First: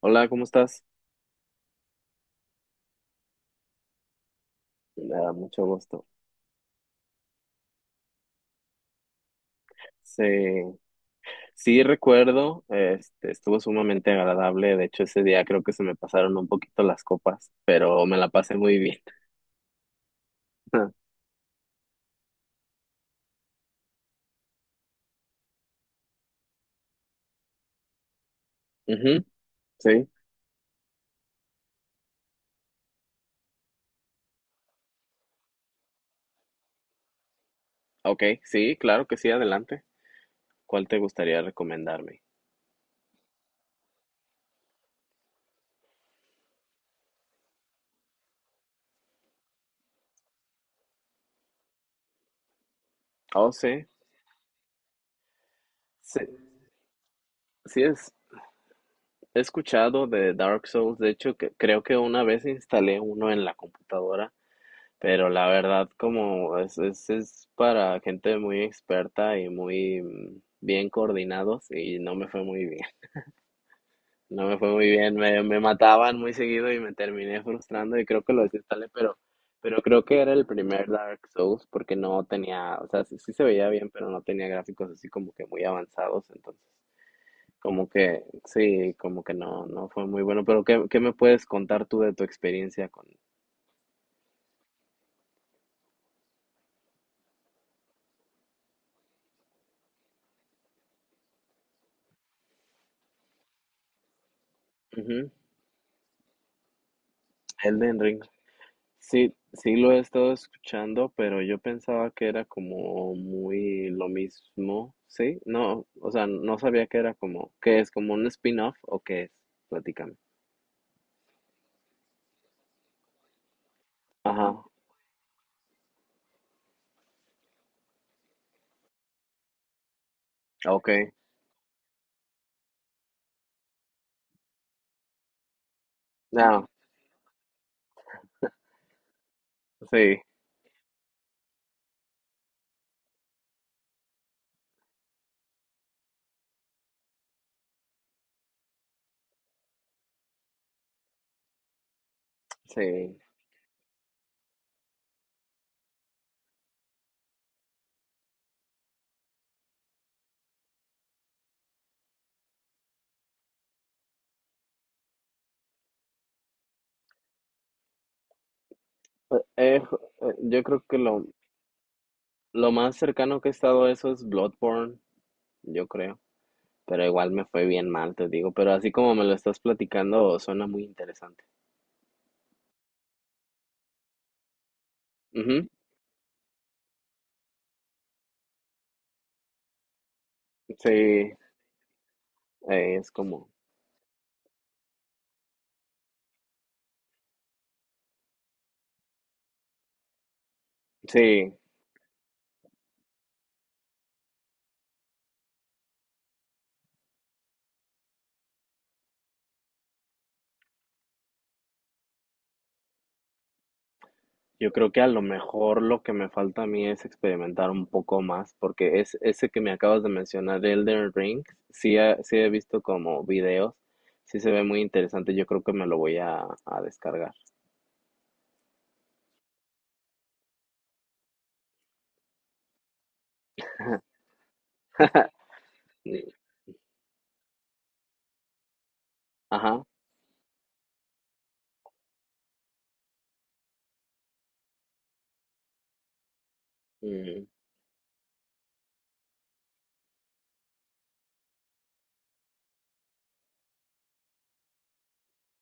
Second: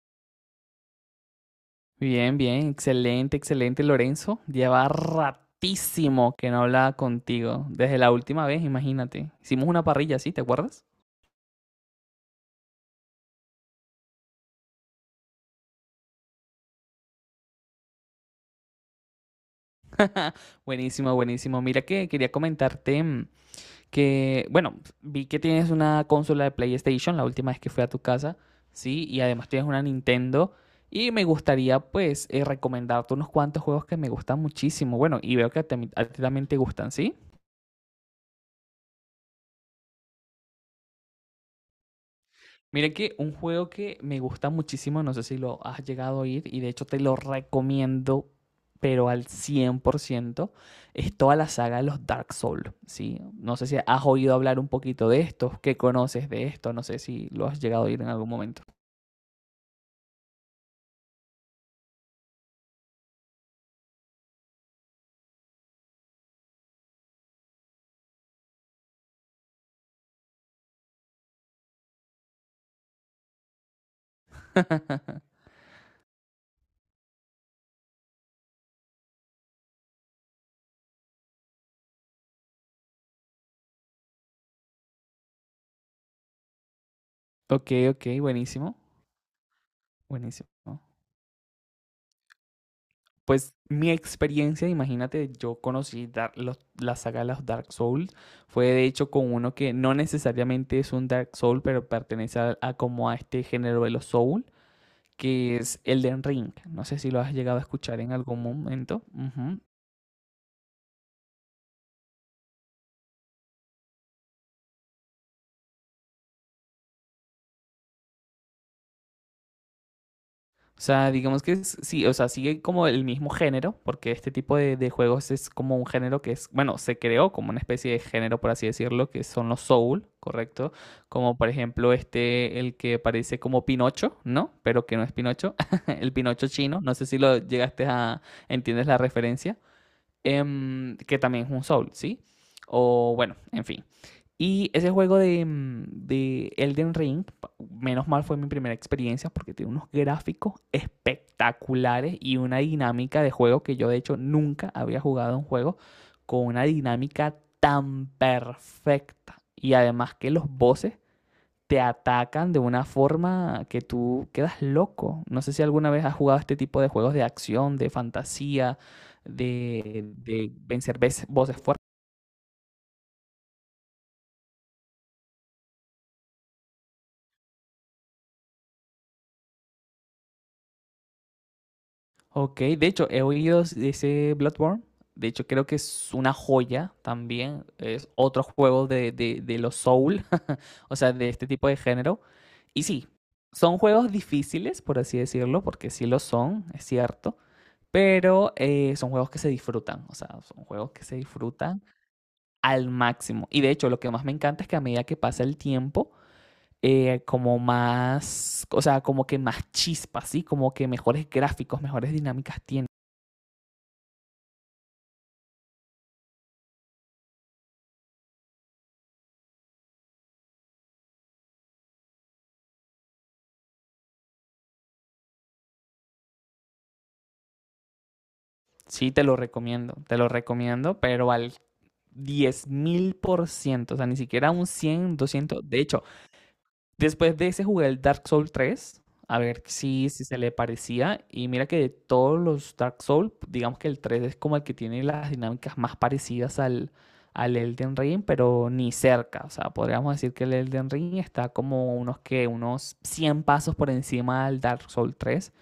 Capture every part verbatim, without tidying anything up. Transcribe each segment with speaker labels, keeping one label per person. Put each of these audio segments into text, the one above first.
Speaker 1: Hola, ¿cómo estás?
Speaker 2: Bien, bien, excelente, excelente, Lorenzo. Lleva
Speaker 1: Me da mucho gusto.
Speaker 2: ratísimo que no hablaba contigo. Desde la última vez, imagínate. Hicimos una parrilla,
Speaker 1: Sí,
Speaker 2: ¿sí? ¿Te acuerdas?
Speaker 1: sí recuerdo, este, estuvo sumamente agradable. De hecho, ese día creo que se me pasaron un poquito las copas, pero me la pasé muy bien.
Speaker 2: Buenísimo, buenísimo. Mira que quería comentarte mm, que, bueno, vi que tienes una consola de PlayStation la última vez que fui a tu casa, ¿sí? Y
Speaker 1: Ujú,
Speaker 2: además tienes una
Speaker 1: sí,
Speaker 2: Nintendo. Y me gustaría, pues, eh, recomendarte unos cuantos juegos que me gustan muchísimo. Bueno, y veo que a ti a ti también te gustan, ¿sí?
Speaker 1: ok, sí, claro que sí, adelante. ¿Cuál te gustaría recomendarme?
Speaker 2: Mira que un juego que me gusta muchísimo, no sé si lo has llegado a oír y de hecho te lo recomiendo, pero al cien por ciento es toda la saga de los Dark Souls, ¿sí?
Speaker 1: Oh,
Speaker 2: No sé si
Speaker 1: sí,
Speaker 2: has oído hablar un poquito de esto, qué
Speaker 1: sí,
Speaker 2: conoces de esto, no sé si lo has
Speaker 1: sí
Speaker 2: llegado a oír en
Speaker 1: es,
Speaker 2: algún momento.
Speaker 1: he escuchado de Dark Souls. De hecho, que, creo que una vez instalé uno en la computadora. Pero la verdad, como es, es, es para gente muy experta y muy mm, bien coordinados y no me fue muy bien. No me fue muy bien, me, me mataban muy seguido y me terminé frustrando y creo que lo desinstalé, pero, pero creo que era el primer Dark Souls porque no tenía, o sea, sí, sí se veía bien, pero no tenía gráficos así como que muy avanzados, entonces
Speaker 2: Ok,
Speaker 1: como
Speaker 2: ok,
Speaker 1: que
Speaker 2: buenísimo,
Speaker 1: sí, como que no, no fue muy bueno. Pero
Speaker 2: buenísimo.
Speaker 1: ¿qué, qué me puedes contar tú de tu experiencia con,
Speaker 2: Pues mi experiencia, imagínate, yo conocí dar- los- la saga de los Dark Souls, fue de hecho con uno que no necesariamente es un Dark Soul, pero pertenece a, a como a este género de los Soul,
Speaker 1: ujú,
Speaker 2: que es Elden Ring. No sé si lo has llegado a
Speaker 1: Elden
Speaker 2: escuchar en
Speaker 1: Ring?
Speaker 2: algún momento.
Speaker 1: Sí,
Speaker 2: Ujú.
Speaker 1: sí lo he estado escuchando, pero yo pensaba que era como muy lo mismo, ¿sí? No, o sea, no sabía que era como, ¿qué es? ¿Como un spin-off o qué es? Platícame.
Speaker 2: O sea, digamos que es- sí, o sea, sigue como el mismo género, porque este
Speaker 1: Ajá,
Speaker 2: tipo de, de juegos es como un género que es, bueno, se creó como una especie de género, por así decirlo, que son los soul, ¿correcto?
Speaker 1: ok.
Speaker 2: Como por ejemplo este, el que parece como Pinocho, ¿no? Pero que no es Pinocho, el Pinocho
Speaker 1: No,
Speaker 2: chino, no sé si lo llegaste a, ¿entiendes la referencia?
Speaker 1: sí,
Speaker 2: Em, que también es un Soul, ¿sí? O bueno, en fin. Y ese juego de, mm, de Elden Ring, menos mal fue mi primera experiencia porque tiene unos gráficos espectaculares y una
Speaker 1: sí. Eh,
Speaker 2: dinámica de juego que yo de hecho nunca había jugado un juego con una dinámica tan perfecta. Y además que los voces te atacan de una forma que tú quedas loco. No sé si alguna vez has jugado este tipo de juegos de acción, de fantasía,
Speaker 1: eh, eh,
Speaker 2: de, de
Speaker 1: yo creo
Speaker 2: vencer
Speaker 1: que lo,
Speaker 2: ves- voces fuertes.
Speaker 1: lo más cercano que he estado a eso es Bloodborne, yo creo. Pero igual me fue bien mal, te digo. Pero así como me lo estás platicando, suena muy interesante.
Speaker 2: Ok, de hecho, he oído de ese Bloodborne. De hecho, creo
Speaker 1: Ujú,
Speaker 2: que es una joya también. Es otro juego de, de, de los Soul,
Speaker 1: sí,
Speaker 2: o sea, de
Speaker 1: eh,
Speaker 2: este tipo de género. Y sí,
Speaker 1: es como,
Speaker 2: son juegos difíciles, por así decirlo, porque sí lo son, es cierto. Pero eh, son juegos que se disfrutan, o sea, son juegos que se
Speaker 1: sí.
Speaker 2: disfrutan al máximo. Y de hecho, lo que más me encanta es que a medida que pasa el tiempo, eh, como más, o sea, como que más chispas, ¿sí? Como que mejores gráficos, mejores dinámicas tiene.
Speaker 1: Yo creo que a lo mejor lo que me falta a mí es experimentar un poco más, porque es ese que me acabas de mencionar, Elden Ring, sí, he- sí he visto como videos, sí se ve muy interesante, yo creo que me lo voy a, a descargar.
Speaker 2: Sí, te lo recomiendo, te lo recomiendo, pero al diez mil por ciento, o sea, ni siquiera un cien doscientos de hecho.
Speaker 1: Mm,
Speaker 2: Después de ese jugué el Dark Souls tres, a ver
Speaker 1: ajá.
Speaker 2: si, si se le parecía. Y mira que de todos los Dark Souls, digamos que el tres es como el que tiene las dinámicas más parecidas al,
Speaker 1: Mm,
Speaker 2: al Elden Ring, pero ni cerca. O sea, podríamos decir que el Elden Ring está como unos que unos cien pasos por encima del Dark Souls tres.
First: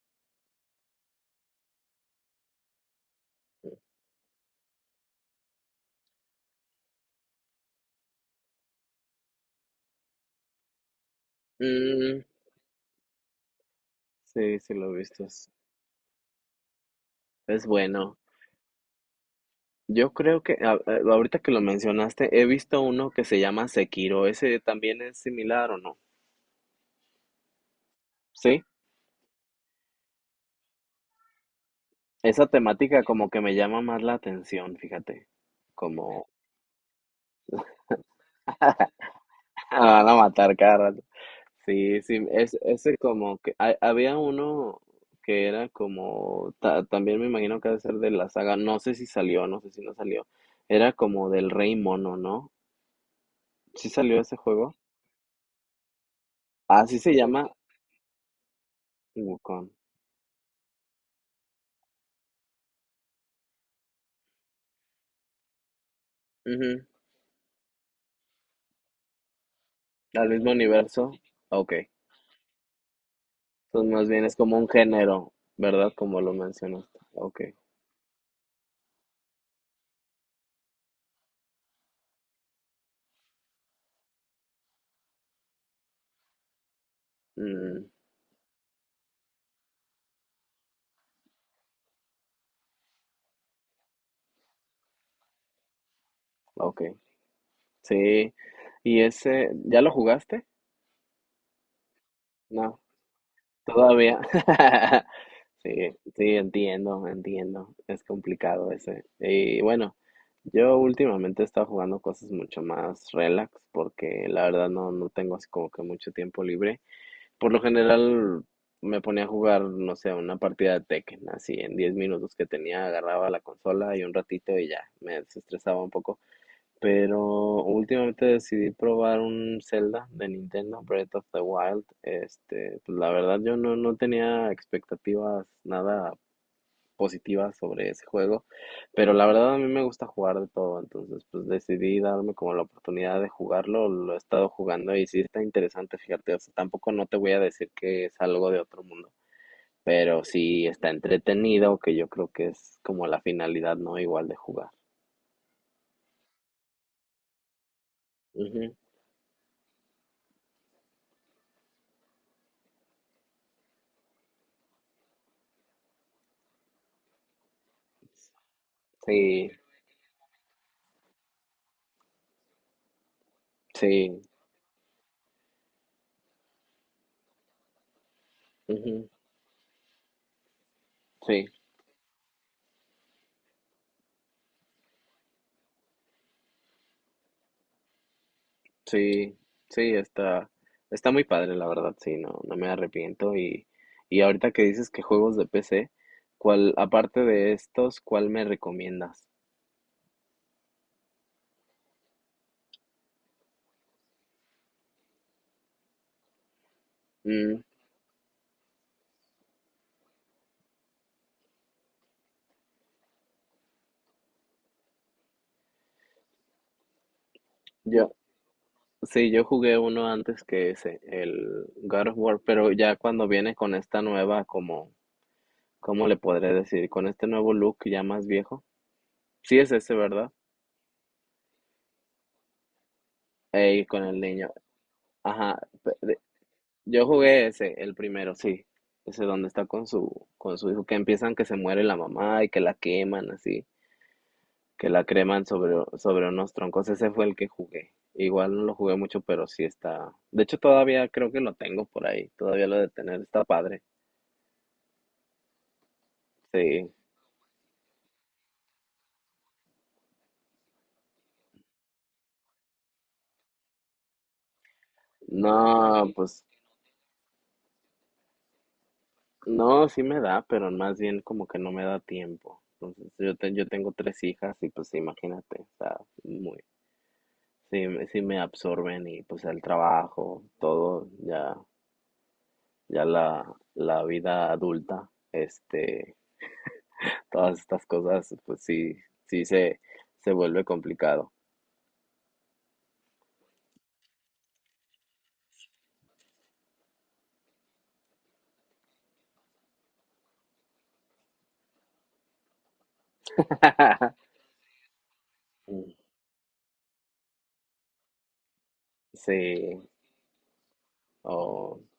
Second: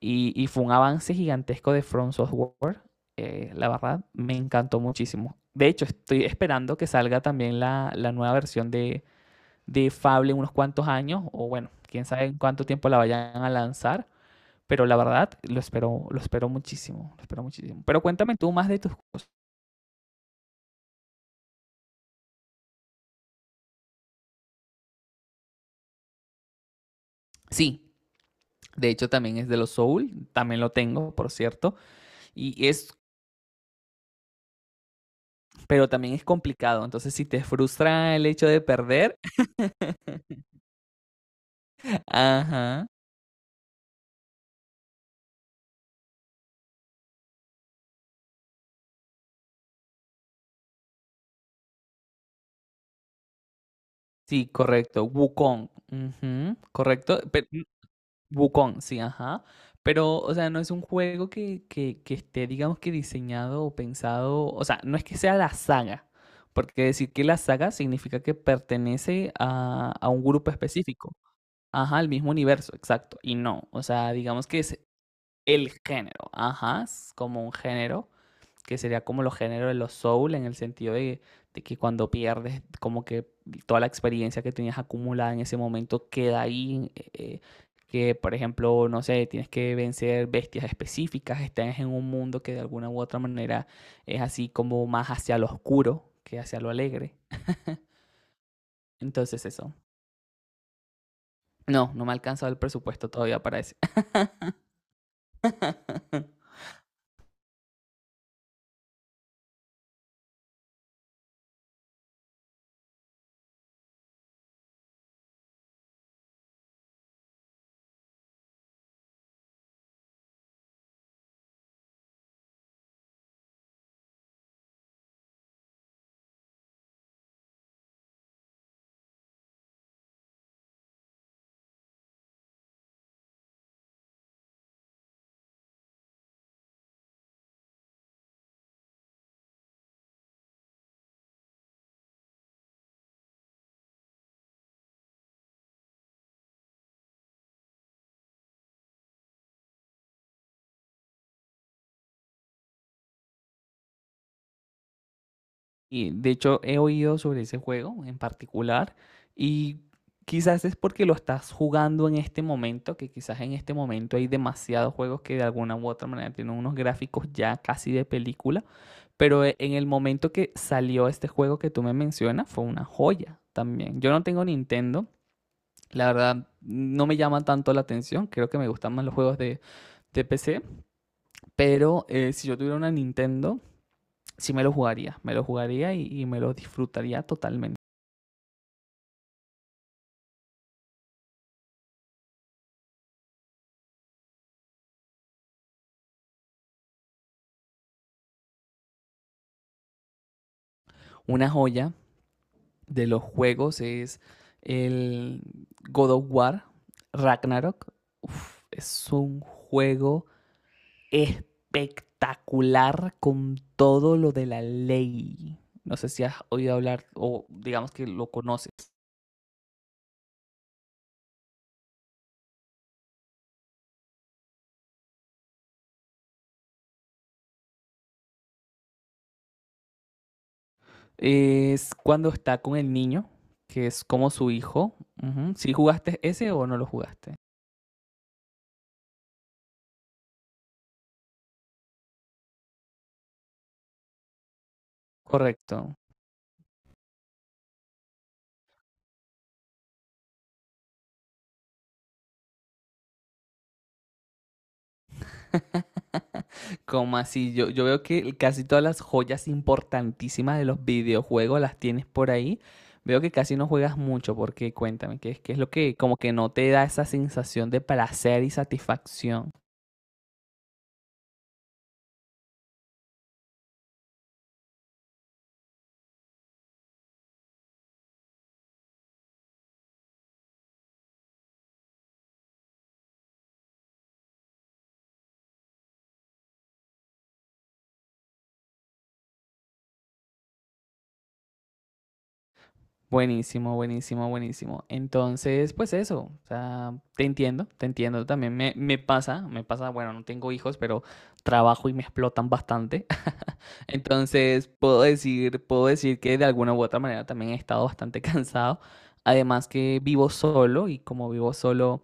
Speaker 2: Y, y fue un avance gigantesco de From Software. Eh, la verdad, me encantó muchísimo. De hecho, estoy esperando que salga también la, la nueva versión de, de Fable en unos cuantos años, o bueno, quién
Speaker 1: mm,
Speaker 2: sabe en cuánto tiempo la vayan a lanzar,
Speaker 1: sí, sí
Speaker 2: pero
Speaker 1: lo
Speaker 2: la
Speaker 1: he visto.
Speaker 2: verdad
Speaker 1: Es,
Speaker 2: lo espero, lo espero muchísimo, lo espero
Speaker 1: es
Speaker 2: muchísimo. Pero
Speaker 1: bueno.
Speaker 2: cuéntame tú más de tus cosas.
Speaker 1: Yo creo que a- a- ahorita que lo mencionaste, he visto uno que se llama Sekiro. ¿Ese también es similar o no?
Speaker 2: Sí,
Speaker 1: Sí.
Speaker 2: de hecho también es de los Soul, también lo tengo, por cierto,
Speaker 1: Esa
Speaker 2: y es,
Speaker 1: temática como que me llama más la atención, fíjate.
Speaker 2: pero también es
Speaker 1: Como
Speaker 2: complicado, entonces si te frustra el hecho de perder.
Speaker 1: Me van a matar cada rato. Sí, sí, es,
Speaker 2: Ajá.
Speaker 1: ese como que hay- había uno que era como, ta- también me imagino que debe ser de la saga, no sé si salió, no sé si no salió, era como del Rey Mono, ¿no? ¿Sí salió ese
Speaker 2: Sí,
Speaker 1: juego?
Speaker 2: correcto. Wukong, ujú,
Speaker 1: Así se
Speaker 2: correcto. Pero
Speaker 1: llama
Speaker 2: Wukong, sí, ajá.
Speaker 1: Wukong.
Speaker 2: Pero, o sea, no es un juego que, que, que esté, digamos que diseñado o pensado, o sea, no es que sea la saga, porque
Speaker 1: Ujú,
Speaker 2: decir que la saga significa que pertenece a, a un
Speaker 1: al
Speaker 2: grupo
Speaker 1: mismo
Speaker 2: específico,
Speaker 1: universo. Ok.
Speaker 2: ajá, al mismo universo, exacto, y no, o
Speaker 1: Entonces más
Speaker 2: sea,
Speaker 1: bien es
Speaker 2: digamos
Speaker 1: como
Speaker 2: que
Speaker 1: un
Speaker 2: es
Speaker 1: género,
Speaker 2: el
Speaker 1: ¿verdad? Como
Speaker 2: género,
Speaker 1: lo
Speaker 2: ajá,
Speaker 1: mencionaste.
Speaker 2: es como
Speaker 1: Ok.
Speaker 2: un género que sería como los géneros de los soul, en el sentido de, de que cuando pierdes, como que toda la experiencia que tenías acumulada en ese momento queda ahí. Eh, eh,
Speaker 1: Mm,
Speaker 2: que, por ejemplo, no sé, tienes que vencer bestias específicas, estás en un mundo que de alguna u otra manera es así como más hacia lo oscuro que hacia lo
Speaker 1: ok.
Speaker 2: alegre.
Speaker 1: Sí. ¿Y
Speaker 2: Entonces
Speaker 1: ese,
Speaker 2: eso.
Speaker 1: ya lo jugaste?
Speaker 2: No, no me ha alcanzado el
Speaker 1: No.
Speaker 2: presupuesto todavía para eso.
Speaker 1: Todavía. Sí, sí, entiendo, entiendo. Es complicado ese. Y bueno, yo últimamente he estado jugando cosas mucho más relax porque la verdad no, no tengo así como que mucho tiempo libre. Por lo general me ponía a jugar, no sé, una partida de Tekken, así en diez minutos que tenía, agarraba la consola y un ratito y ya, me desestresaba un poco. Pero últimamente decidí probar un Zelda de Nintendo, Breath of the Wild. Este, pues la verdad yo no, no tenía expectativas nada positivas sobre ese juego, pero la verdad a mí me gusta jugar de todo, entonces pues decidí darme como la oportunidad de jugarlo, lo he estado jugando y sí está interesante, fíjate, o sea, tampoco no te voy a decir que es algo de otro mundo, pero sí está entretenido, que yo creo que es como la finalidad, ¿no? Igual de jugar.
Speaker 2: Y de hecho he oído sobre ese juego en
Speaker 1: Ujú.
Speaker 2: particular, y quizás es porque lo estás jugando en este momento, que quizás en este momento hay demasiados juegos que de alguna u otra manera tienen unos gráficos ya casi de película, pero
Speaker 1: Sí,
Speaker 2: e- en el momento que salió este juego que tú me mencionas fue una joya también. Yo no
Speaker 1: sí,
Speaker 2: tengo Nintendo, la verdad no me llama tanto la atención, creo que me gustan más
Speaker 1: ujú,
Speaker 2: los juegos de, de P C,
Speaker 1: sí,
Speaker 2: pero eh, si yo tuviera una Nintendo, sí me lo jugaría, me lo jugaría y y me lo disfrutaría totalmente.
Speaker 1: sí, sí, está, está muy padre, la verdad, sí, no, no me arrepiento. Y, y ahorita que dices que juegos de P C, ¿cuál, aparte de estos, cuál me recomiendas?
Speaker 2: Una joya de los juegos es el God of War,
Speaker 1: Mm,
Speaker 2: Ragnarok. Uf, es un juego espectacular con todo lo de la ley. No sé si has oído hablar o digamos que
Speaker 1: yo,
Speaker 2: lo conoces.
Speaker 1: sí, yo jugué uno antes que ese, el God of War, pero ya cuando viene con esta nueva, como, ¿cómo le podré decir? Con este nuevo look ya más viejo. Sí es ese, ¿verdad?
Speaker 2: Es cuando está con el niño, que
Speaker 1: Ey,
Speaker 2: es
Speaker 1: con el
Speaker 2: como su
Speaker 1: niño.
Speaker 2: hijo.
Speaker 1: Ajá,
Speaker 2: Si ¿Sí jugaste ese o no lo
Speaker 1: yo
Speaker 2: jugaste?
Speaker 1: jugué ese, el primero, sí. Ese donde está con su, con su hijo, que empiezan que se muere la mamá y que la queman así, que la creman sobre,
Speaker 2: Correcto.
Speaker 1: sobre unos troncos. Ese fue el que jugué. Igual no lo jugué mucho, pero sí está. De hecho, todavía creo que lo tengo por ahí. Todavía lo de tener está padre. Sí.
Speaker 2: Como así? Yo, yo veo que casi todas las joyas importantísimas de los videojuegos las tienes por ahí. Veo que casi no juegas mucho, porque cuéntame, ¿qué es, qué es lo que
Speaker 1: No,
Speaker 2: como que
Speaker 1: pues,
Speaker 2: no te da esa sensación de placer y satisfacción?
Speaker 1: no, sí me da, pero más bien como que no me da tiempo. Entonces, yo, te- yo tengo tres hijas y pues imagínate, está muy. Sí, me- sí me absorben y pues el trabajo, todo, ya, ya la, la vida adulta, este, todas estas cosas, pues sí, sí se, se vuelve complicado.
Speaker 2: Buenísimo, buenísimo, buenísimo. Entonces, pues eso, o sea, te entiendo, te entiendo. También me, me pasa, me pasa, bueno, no tengo hijos, pero trabajo y me explotan bastante. Entonces, puedo decir, puedo
Speaker 1: Mm.
Speaker 2: decir que de alguna u otra manera también he estado bastante cansado. Además
Speaker 1: Sí,
Speaker 2: que vivo solo y como vivo
Speaker 1: o
Speaker 2: solo,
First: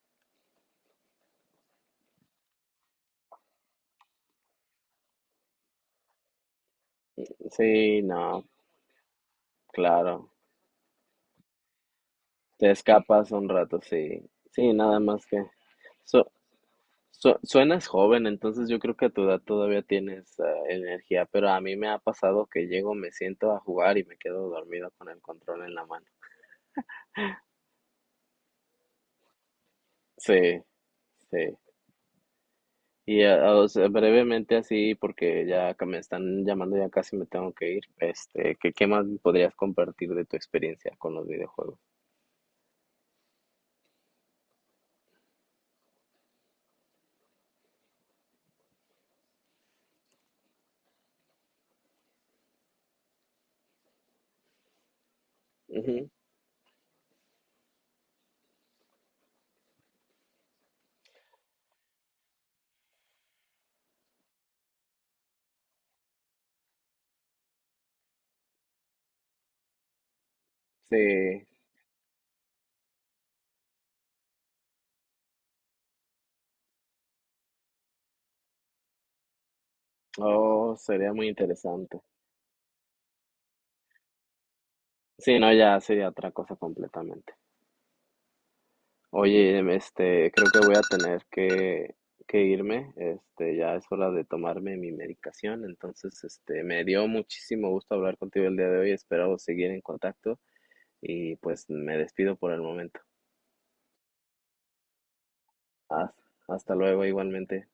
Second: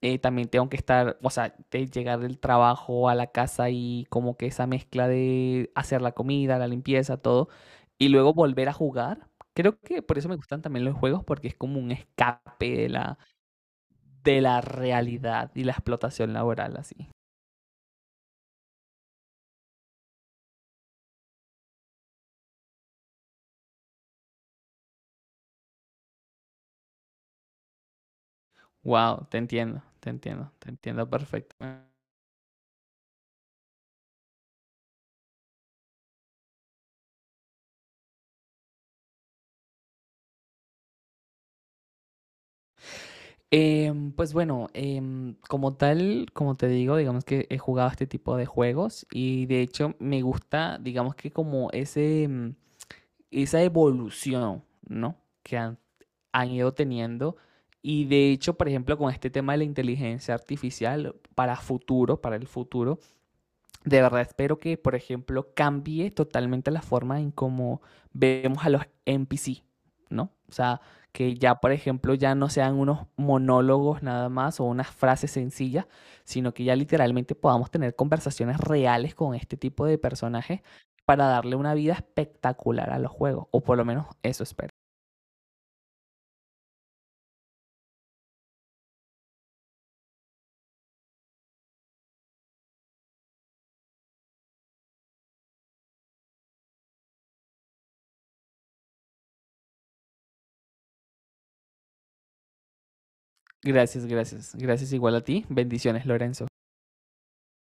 Speaker 2: eh, también tengo que estar, o sea, de llegar del trabajo a la casa y como que esa mezcla de hacer la comida, la limpieza, todo,
Speaker 1: sí,
Speaker 2: y luego
Speaker 1: no,
Speaker 2: volver a jugar. Creo que por eso
Speaker 1: claro,
Speaker 2: me gustan también los juegos, porque es como un
Speaker 1: te
Speaker 2: escape de la,
Speaker 1: escapas un rato, sí,
Speaker 2: de la
Speaker 1: sí, nada más que,
Speaker 2: realidad y la
Speaker 1: so-
Speaker 2: explotación laboral así.
Speaker 1: Su- Suenas joven, entonces yo creo que a tu edad todavía tienes ah, energía, pero a mí me ha pasado que llego, me siento a jugar y me quedo dormido con el control en la mano.
Speaker 2: Wow, te entiendo, te entiendo,
Speaker 1: Sí,
Speaker 2: te entiendo
Speaker 1: sí.
Speaker 2: perfectamente.
Speaker 1: Y ah, ah, o sea, brevemente así, porque ya que me están llamando, ya casi me tengo que ir. Este, ¿qué, qué más podrías compartir de tu experiencia con los videojuegos?
Speaker 2: Em, pues bueno, em, como tal, como te digo, digamos que he jugado este tipo de juegos y de hecho me gusta, digamos que como ese, em, esa evolución, ¿no? Que han,
Speaker 1: Ujú,
Speaker 2: han ido teniendo. Y de hecho, por ejemplo, con este tema de la inteligencia artificial, para futuro, para el futuro, de verdad, espero que, por ejemplo, cambie totalmente la forma en cómo vemos a los N P C, ¿no? O sea,
Speaker 1: sí,
Speaker 2: que ya, por ejemplo, ya no sean unos monólogos nada más o unas frases sencillas, sino que ya literalmente podamos tener conversaciones reales con este tipo de personajes
Speaker 1: oh, sería
Speaker 2: para
Speaker 1: muy
Speaker 2: darle una vida
Speaker 1: interesante.
Speaker 2: espectacular a los juegos, o por lo menos eso espero.
Speaker 1: Sí, no, ya sería otra cosa completamente. Oye, em, este, creo que voy a tener que, que irme, este, ya es hora de tomarme mi medicación, entonces, este, me dio muchísimo gusto hablar contigo el día de hoy, espero seguir en contacto y pues me despido por el momento.
Speaker 2: Gracias, gracias. Gracias igual a ti. Bendiciones,
Speaker 1: Haz-
Speaker 2: Lorenzo.
Speaker 1: Hasta luego, igualmente.